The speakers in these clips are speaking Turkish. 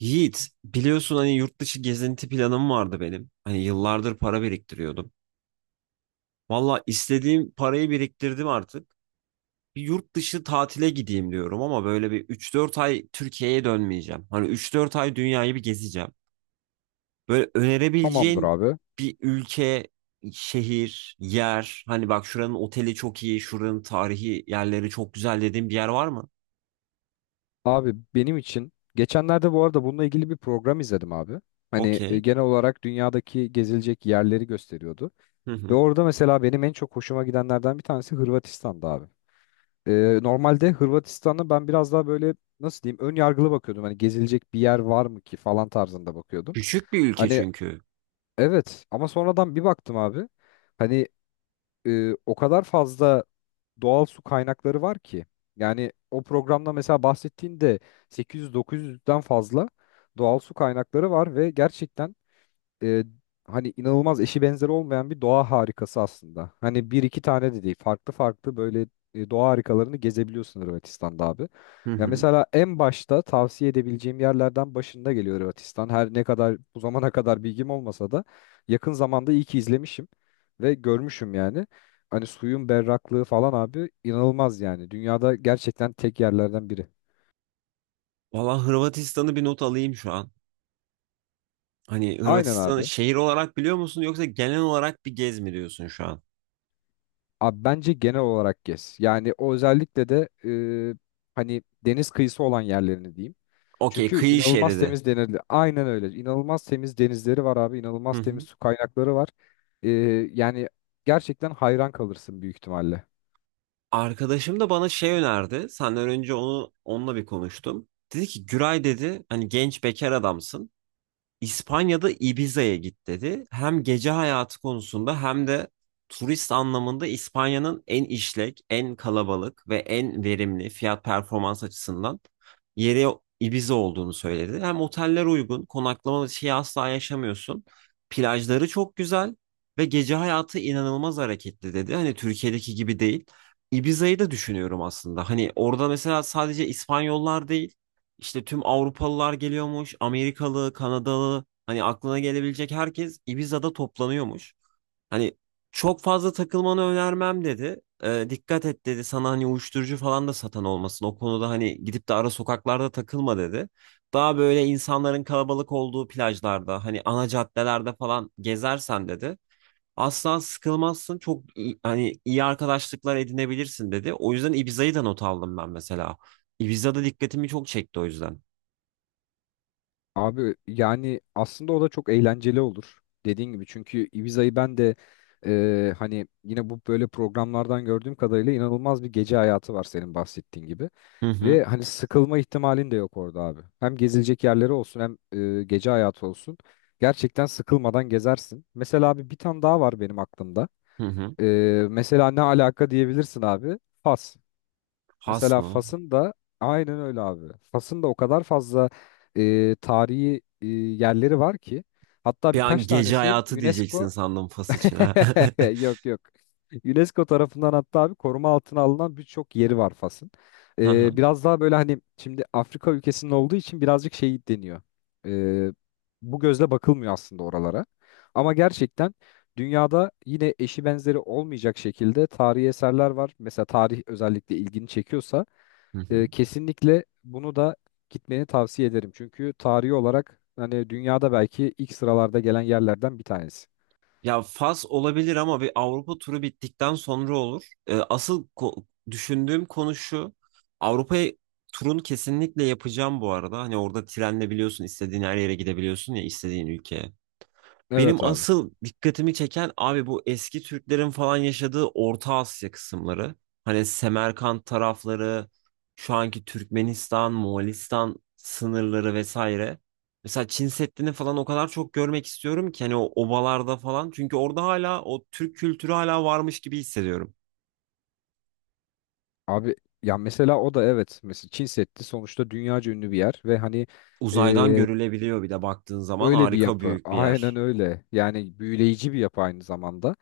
Yiğit, biliyorsun hani yurt dışı gezinti planım vardı benim. Hani yıllardır para biriktiriyordum. Valla istediğim parayı biriktirdim artık. Bir yurt dışı tatile gideyim diyorum ama böyle bir üç dört ay Türkiye'ye dönmeyeceğim. Hani üç dört ay dünyayı bir gezeceğim. Böyle Tamamdır önerebileceğin abi. bir ülke, şehir, yer. Hani bak şuranın oteli çok iyi, şuranın tarihi yerleri çok güzel dediğim bir yer var mı? Abi benim için geçenlerde bu arada bununla ilgili bir program izledim abi. Hani Okey. genel olarak dünyadaki gezilecek yerleri gösteriyordu. Hı Ve hı. orada mesela benim en çok hoşuma gidenlerden bir tanesi Hırvatistan'da abi. Normalde Hırvatistan'a ben biraz daha böyle nasıl diyeyim ön yargılı bakıyordum. Hani gezilecek bir yer var mı ki falan tarzında bakıyordum. Küçük bir ülke Hani çünkü. evet, ama sonradan bir baktım abi. Hani o kadar fazla doğal su kaynakları var ki. Yani o programda mesela bahsettiğinde 800-900'den fazla doğal su kaynakları var ve gerçekten e, hani inanılmaz eşi benzeri olmayan bir doğa harikası aslında. Hani bir iki tane de değil. Farklı farklı böyle doğa harikalarını gezebiliyorsun Hırvatistan'da abi. Hı Ya hı. mesela en başta tavsiye edebileceğim yerlerden başında geliyor Hırvatistan. Her ne kadar bu zamana kadar bilgim olmasa da yakın zamanda iyi ki izlemişim ve görmüşüm yani. Hani suyun berraklığı falan abi inanılmaz yani. Dünyada gerçekten tek yerlerden biri. Valla Hırvatistan'ı bir not alayım şu an. Hani Aynen Hırvatistan'ı abi. şehir olarak biliyor musun yoksa genel olarak bir gez mi diyorsun şu an? Abi bence genel olarak gez. Yani o özellikle de e, hani deniz kıyısı olan yerlerini diyeyim. Okey, Çünkü kıyı inanılmaz şeridi. temiz denizleri. Aynen öyle. İnanılmaz temiz denizleri var abi. Hı İnanılmaz temiz hı. su kaynakları var. E, Yani gerçekten hayran kalırsın büyük ihtimalle. Arkadaşım da bana şey önerdi. Senden önce onunla bir konuştum. Dedi ki Güray dedi hani genç bekar adamsın. İspanya'da Ibiza'ya git dedi. Hem gece hayatı konusunda hem de turist anlamında İspanya'nın en işlek, en kalabalık ve en verimli fiyat performans açısından yeri Ibiza olduğunu söyledi. Hem oteller uygun, konaklama şeyi asla yaşamıyorsun. Plajları çok güzel ve gece hayatı inanılmaz hareketli dedi. Hani Türkiye'deki gibi değil. Ibiza'yı da düşünüyorum aslında. Hani orada mesela sadece İspanyollar değil, işte tüm Avrupalılar geliyormuş, Amerikalı, Kanadalı, hani aklına gelebilecek herkes Ibiza'da toplanıyormuş. Hani çok fazla takılmanı önermem dedi. Dikkat et dedi sana hani uyuşturucu falan da satan olmasın. O konuda hani gidip de ara sokaklarda takılma dedi. Daha böyle insanların kalabalık olduğu plajlarda, hani ana caddelerde falan gezersen dedi. Asla sıkılmazsın. Hani iyi arkadaşlıklar edinebilirsin dedi. O yüzden Ibiza'yı da not aldım ben mesela. Ibiza'da dikkatimi çok çekti o yüzden. Abi yani aslında o da çok eğlenceli olur. Dediğin gibi, çünkü Ibiza'yı ben de hani yine bu böyle programlardan gördüğüm kadarıyla inanılmaz bir gece hayatı var senin bahsettiğin gibi. Hı hı. Ve hani sıkılma ihtimalin de yok orada abi. Hem gezilecek yerleri olsun hem gece hayatı olsun. Gerçekten sıkılmadan gezersin. Mesela abi bir tane daha var benim aklımda. Hı hı. E, Mesela ne alaka diyebilirsin abi? Fas. Fas Mesela mı? Fas'ın da aynen öyle abi. Fas'ın da o kadar fazla tarihi yerleri var ki, hatta Bir an birkaç gece tanesi hayatı diyeceksin UNESCO. sandım Fas için ha. Yok yok. UNESCO tarafından hatta abi koruma altına alınan birçok yeri var Fas'ın. Hı hı. Biraz daha böyle hani şimdi Afrika ülkesinin olduğu için birazcık şey deniyor. E, Bu gözle bakılmıyor aslında oralara. Ama gerçekten dünyada yine eşi benzeri olmayacak şekilde tarihi eserler var. Mesela tarih özellikle ilgini çekiyorsa Hı hı. kesinlikle bunu da gitmeni tavsiye ederim. Çünkü tarihi olarak hani dünyada belki ilk sıralarda gelen yerlerden bir tanesi. Ya Fas olabilir ama bir Avrupa turu bittikten sonra olur. Düşündüğüm konu şu. Avrupa turunu kesinlikle yapacağım bu arada. Hani orada trenle biliyorsun istediğin her yere gidebiliyorsun ya istediğin ülkeye. Evet Benim abi. asıl dikkatimi çeken abi bu eski Türklerin falan yaşadığı Orta Asya kısımları. Hani Semerkant tarafları, şu anki Türkmenistan, Moğolistan sınırları vesaire. Mesela Çin Seddi'ni falan o kadar çok görmek istiyorum ki hani o obalarda falan. Çünkü orada hala o Türk kültürü varmış gibi hissediyorum. Abi ya mesela o da evet. Mesela Çin Seddi sonuçta dünyaca ünlü bir yer ve hani Uzaydan e, görülebiliyor bir de baktığın zaman öyle bir harika yapı. büyük bir Aynen yer. öyle. Yani büyüleyici bir yapı aynı zamanda.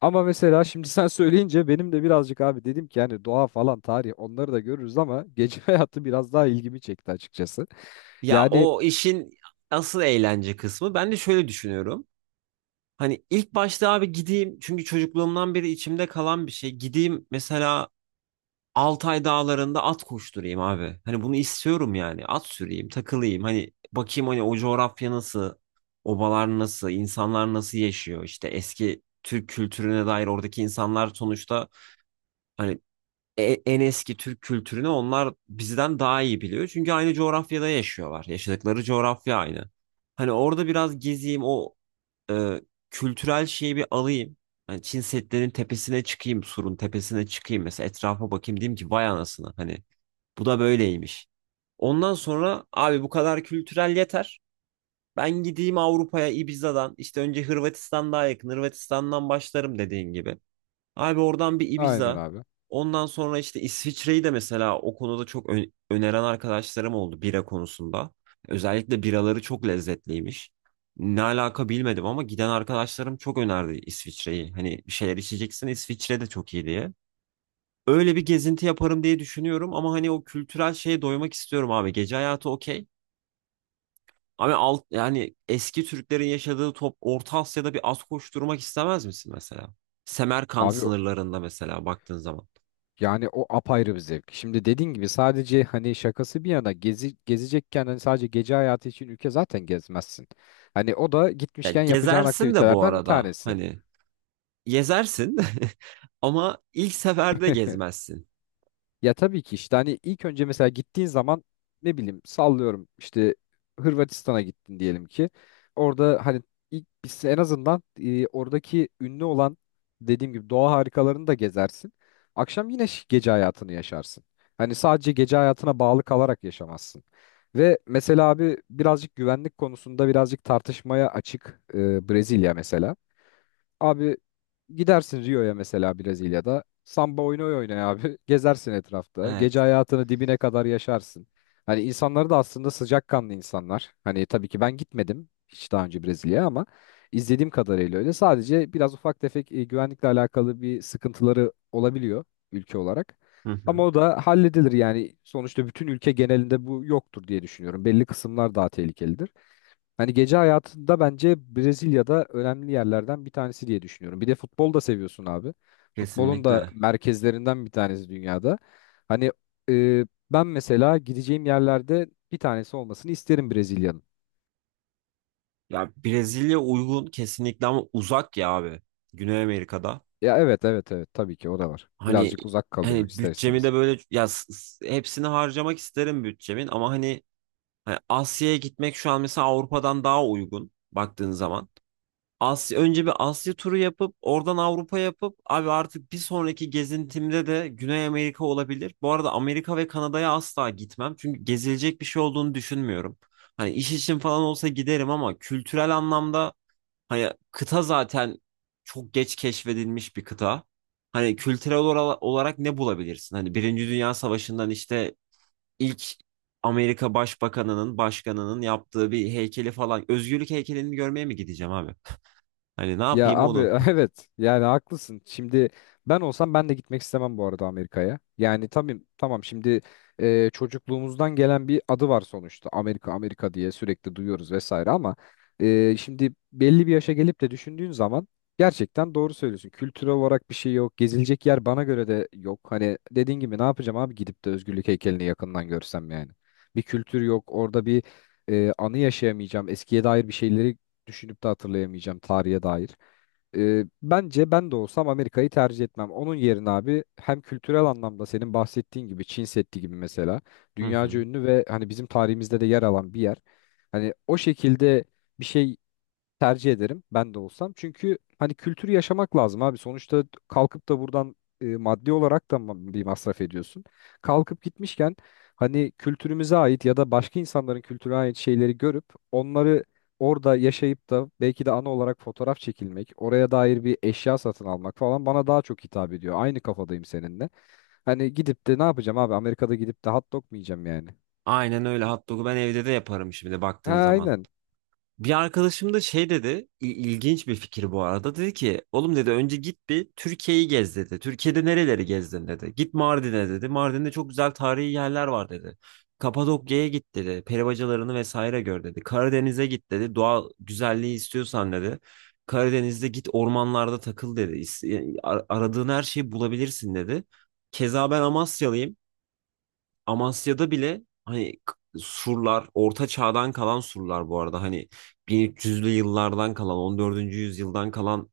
Ama mesela şimdi sen söyleyince benim de birazcık abi dedim ki yani doğa falan tarih onları da görürüz ama gece hayatı biraz daha ilgimi çekti açıkçası. Ya Yani o işin asıl eğlence kısmı ben de şöyle düşünüyorum. Hani ilk başta abi gideyim çünkü çocukluğumdan beri içimde kalan bir şey. Gideyim mesela Altay dağlarında at koşturayım abi. Hani bunu istiyorum yani. At süreyim, takılayım. Hani bakayım hani o coğrafya nasıl, obalar nasıl, insanlar nasıl yaşıyor. İşte eski Türk kültürüne dair oradaki insanlar sonuçta hani en eski Türk kültürünü onlar bizden daha iyi biliyor. Çünkü aynı coğrafyada yaşıyorlar. Yaşadıkları coğrafya aynı. Hani orada biraz gezeyim o e, kültürel şeyi bir alayım. Hani Çin Seddi'nin tepesine çıkayım, surun tepesine çıkayım mesela etrafa bakayım diyeyim ki vay anasını hani bu da böyleymiş. Ondan sonra abi bu kadar kültürel yeter. Ben gideyim Avrupa'ya Ibiza'dan işte önce Hırvatistan daha yakın Hırvatistan'dan başlarım dediğin gibi. Abi oradan bir aynen Ibiza. abi. Ondan sonra işte İsviçre'yi de mesela o konuda öneren arkadaşlarım oldu bira konusunda. Özellikle biraları çok lezzetliymiş. Ne alaka bilmedim ama giden arkadaşlarım çok önerdi İsviçre'yi. Hani bir şeyler içeceksin İsviçre de çok iyi diye. Öyle bir gezinti yaparım diye düşünüyorum ama hani o kültürel şeye doymak istiyorum abi. Gece hayatı okey. Yani eski Türklerin yaşadığı top Orta Asya'da bir az koşturmak istemez misin mesela? Semerkant Abi sınırlarında mesela baktığın zaman. yani o apayrı bir zevk. Şimdi dediğin gibi sadece hani şakası bir yana gezi, gezecekken hani sadece gece hayatı için ülke zaten gezmezsin. Hani o da Ya gitmişken yapacağın gezersin de bu aktivitelerden bir arada tanesi. hani gezersin ama ilk seferde gezmezsin. Ya tabii ki işte hani ilk önce mesela gittiğin zaman ne bileyim sallıyorum işte Hırvatistan'a gittin diyelim ki. Orada hani ilk biz en azından oradaki ünlü olan dediğim gibi doğa harikalarını da gezersin. Akşam yine gece hayatını yaşarsın. Hani sadece gece hayatına bağlı kalarak yaşamazsın. Ve mesela abi birazcık güvenlik konusunda birazcık tartışmaya açık Brezilya mesela. Abi gidersin Rio'ya mesela Brezilya'da. Samba oyunu oynaya abi. Gezersin etrafta. Gece Evet. hayatını dibine kadar yaşarsın. Hani insanları da aslında sıcakkanlı insanlar. Hani tabii ki ben gitmedim hiç daha önce Brezilya'ya ama izlediğim kadarıyla öyle. Sadece biraz ufak tefek güvenlikle alakalı bir sıkıntıları olabiliyor ülke olarak. Hı Ama hı. o da halledilir yani, sonuçta bütün ülke genelinde bu yoktur diye düşünüyorum. Belli kısımlar daha tehlikelidir. Hani gece hayatında bence Brezilya'da önemli yerlerden bir tanesi diye düşünüyorum. Bir de futbol da seviyorsun abi. Futbolun da Kesinlikle. merkezlerinden bir tanesi dünyada. Hani e, ben mesela gideceğim yerlerde bir tanesi olmasını isterim Brezilya'nın. Ya Brezilya uygun kesinlikle ama uzak ya abi. Güney Amerika'da. Ya evet, evet, evet, tabii ki o da var. Hani Birazcık uzak kalıyor hani ister bütçemi istemez. de böyle hepsini harcamak isterim bütçemin ama hani, hani Asya'ya gitmek şu an mesela Avrupa'dan daha uygun baktığın zaman. Asya, önce bir Asya turu yapıp oradan Avrupa yapıp abi artık bir sonraki gezintimde de Güney Amerika olabilir. Bu arada Amerika ve Kanada'ya asla gitmem. Çünkü gezilecek bir şey olduğunu düşünmüyorum. Hani iş için falan olsa giderim ama kültürel anlamda hani kıta zaten çok geç keşfedilmiş bir kıta. Hani kültürel olarak ne bulabilirsin? Hani Birinci Dünya Savaşı'ndan işte ilk Amerika Başbakanı'nın, başkanının yaptığı bir heykeli falan. Özgürlük heykelini görmeye mi gideceğim abi? Hani ne Ya yapayım abi onu? evet, yani haklısın. Şimdi ben de gitmek istemem bu arada Amerika'ya. Yani tabii, tamam şimdi çocukluğumuzdan gelen bir adı var sonuçta. Amerika Amerika diye sürekli duyuyoruz vesaire ama şimdi belli bir yaşa gelip de düşündüğün zaman gerçekten doğru söylüyorsun. Kültürel olarak bir şey yok. Gezilecek yer bana göre de yok. Hani dediğin gibi ne yapacağım abi gidip de özgürlük heykelini yakından görsem yani. Bir kültür yok. Orada bir anı yaşayamayacağım. Eskiye dair bir şeyleri düşünüp de hatırlayamayacağım tarihe dair. Bence ben de olsam Amerika'yı tercih etmem. Onun yerine abi hem kültürel anlamda senin bahsettiğin gibi Çin Seddi gibi mesela Hı dünyaca hı. ünlü ve hani bizim tarihimizde de yer alan bir yer. Hani o şekilde bir şey tercih ederim ben de olsam. Çünkü hani kültürü yaşamak lazım abi. Sonuçta kalkıp da buradan maddi olarak da bir masraf ediyorsun. Kalkıp gitmişken hani kültürümüze ait ya da başka insanların kültürüne ait şeyleri görüp onları orada yaşayıp da belki de ana olarak fotoğraf çekilmek, oraya dair bir eşya satın almak falan bana daha çok hitap ediyor. Aynı kafadayım seninle. Hani gidip de ne yapacağım abi? Amerika'da gidip de hot dog mu yiyeceğim yani? Aynen öyle hot dog'u ben evde de yaparım şimdi baktığın Ha zaman. aynen. Bir arkadaşım da şey dedi, ilginç bir fikir bu arada. Dedi ki, oğlum dedi önce git bir Türkiye'yi gez dedi. Türkiye'de nereleri gezdin dedi. Git Mardin'e dedi. Mardin'de çok güzel tarihi yerler var dedi. Kapadokya'ya git dedi. Peri bacalarını vesaire gör dedi. Karadeniz'e git dedi. Doğal güzelliği istiyorsan dedi. Karadeniz'de git ormanlarda takıl dedi. Aradığın her şeyi bulabilirsin dedi. Keza ben Amasyalıyım. Amasya'da bile surlar orta çağdan kalan surlar bu arada hani 1300'lü yıllardan kalan 14. yüzyıldan kalan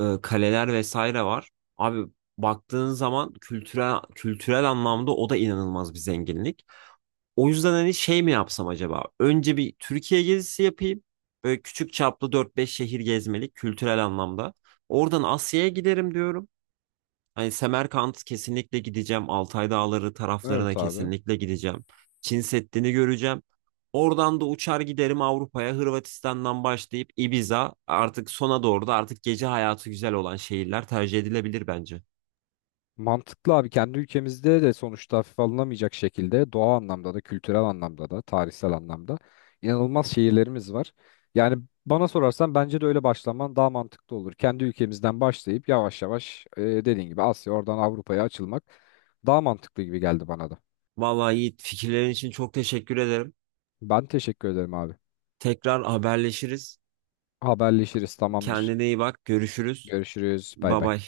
kaleler vesaire var. Abi baktığın zaman kültürel anlamda o da inanılmaz bir zenginlik. O yüzden hani şey mi yapsam acaba? Önce bir Türkiye gezisi yapayım. Böyle küçük çaplı dört beş şehir gezmelik kültürel anlamda. Oradan Asya'ya giderim diyorum. Hani Semerkant kesinlikle gideceğim. Altay Dağları taraflarına Evet abi. kesinlikle gideceğim. Çin Seddi'ni göreceğim. Oradan da uçar giderim Avrupa'ya. Hırvatistan'dan başlayıp Ibiza artık sona doğru da artık gece hayatı güzel olan şehirler tercih edilebilir bence. Mantıklı abi, kendi ülkemizde de sonuçta hafife alınamayacak şekilde doğa anlamda da kültürel anlamda da tarihsel anlamda inanılmaz şehirlerimiz var. Yani bana sorarsan bence de öyle başlaman daha mantıklı olur. Kendi ülkemizden başlayıp yavaş yavaş dediğin gibi Asya oradan Avrupa'ya açılmak daha mantıklı gibi geldi bana da. Vallahi Yiğit fikirlerin için çok teşekkür ederim. Ben teşekkür ederim abi. Tekrar haberleşiriz. Haberleşiriz tamamdır. Kendine iyi bak. Görüşürüz. Görüşürüz bay Bye bay. bye.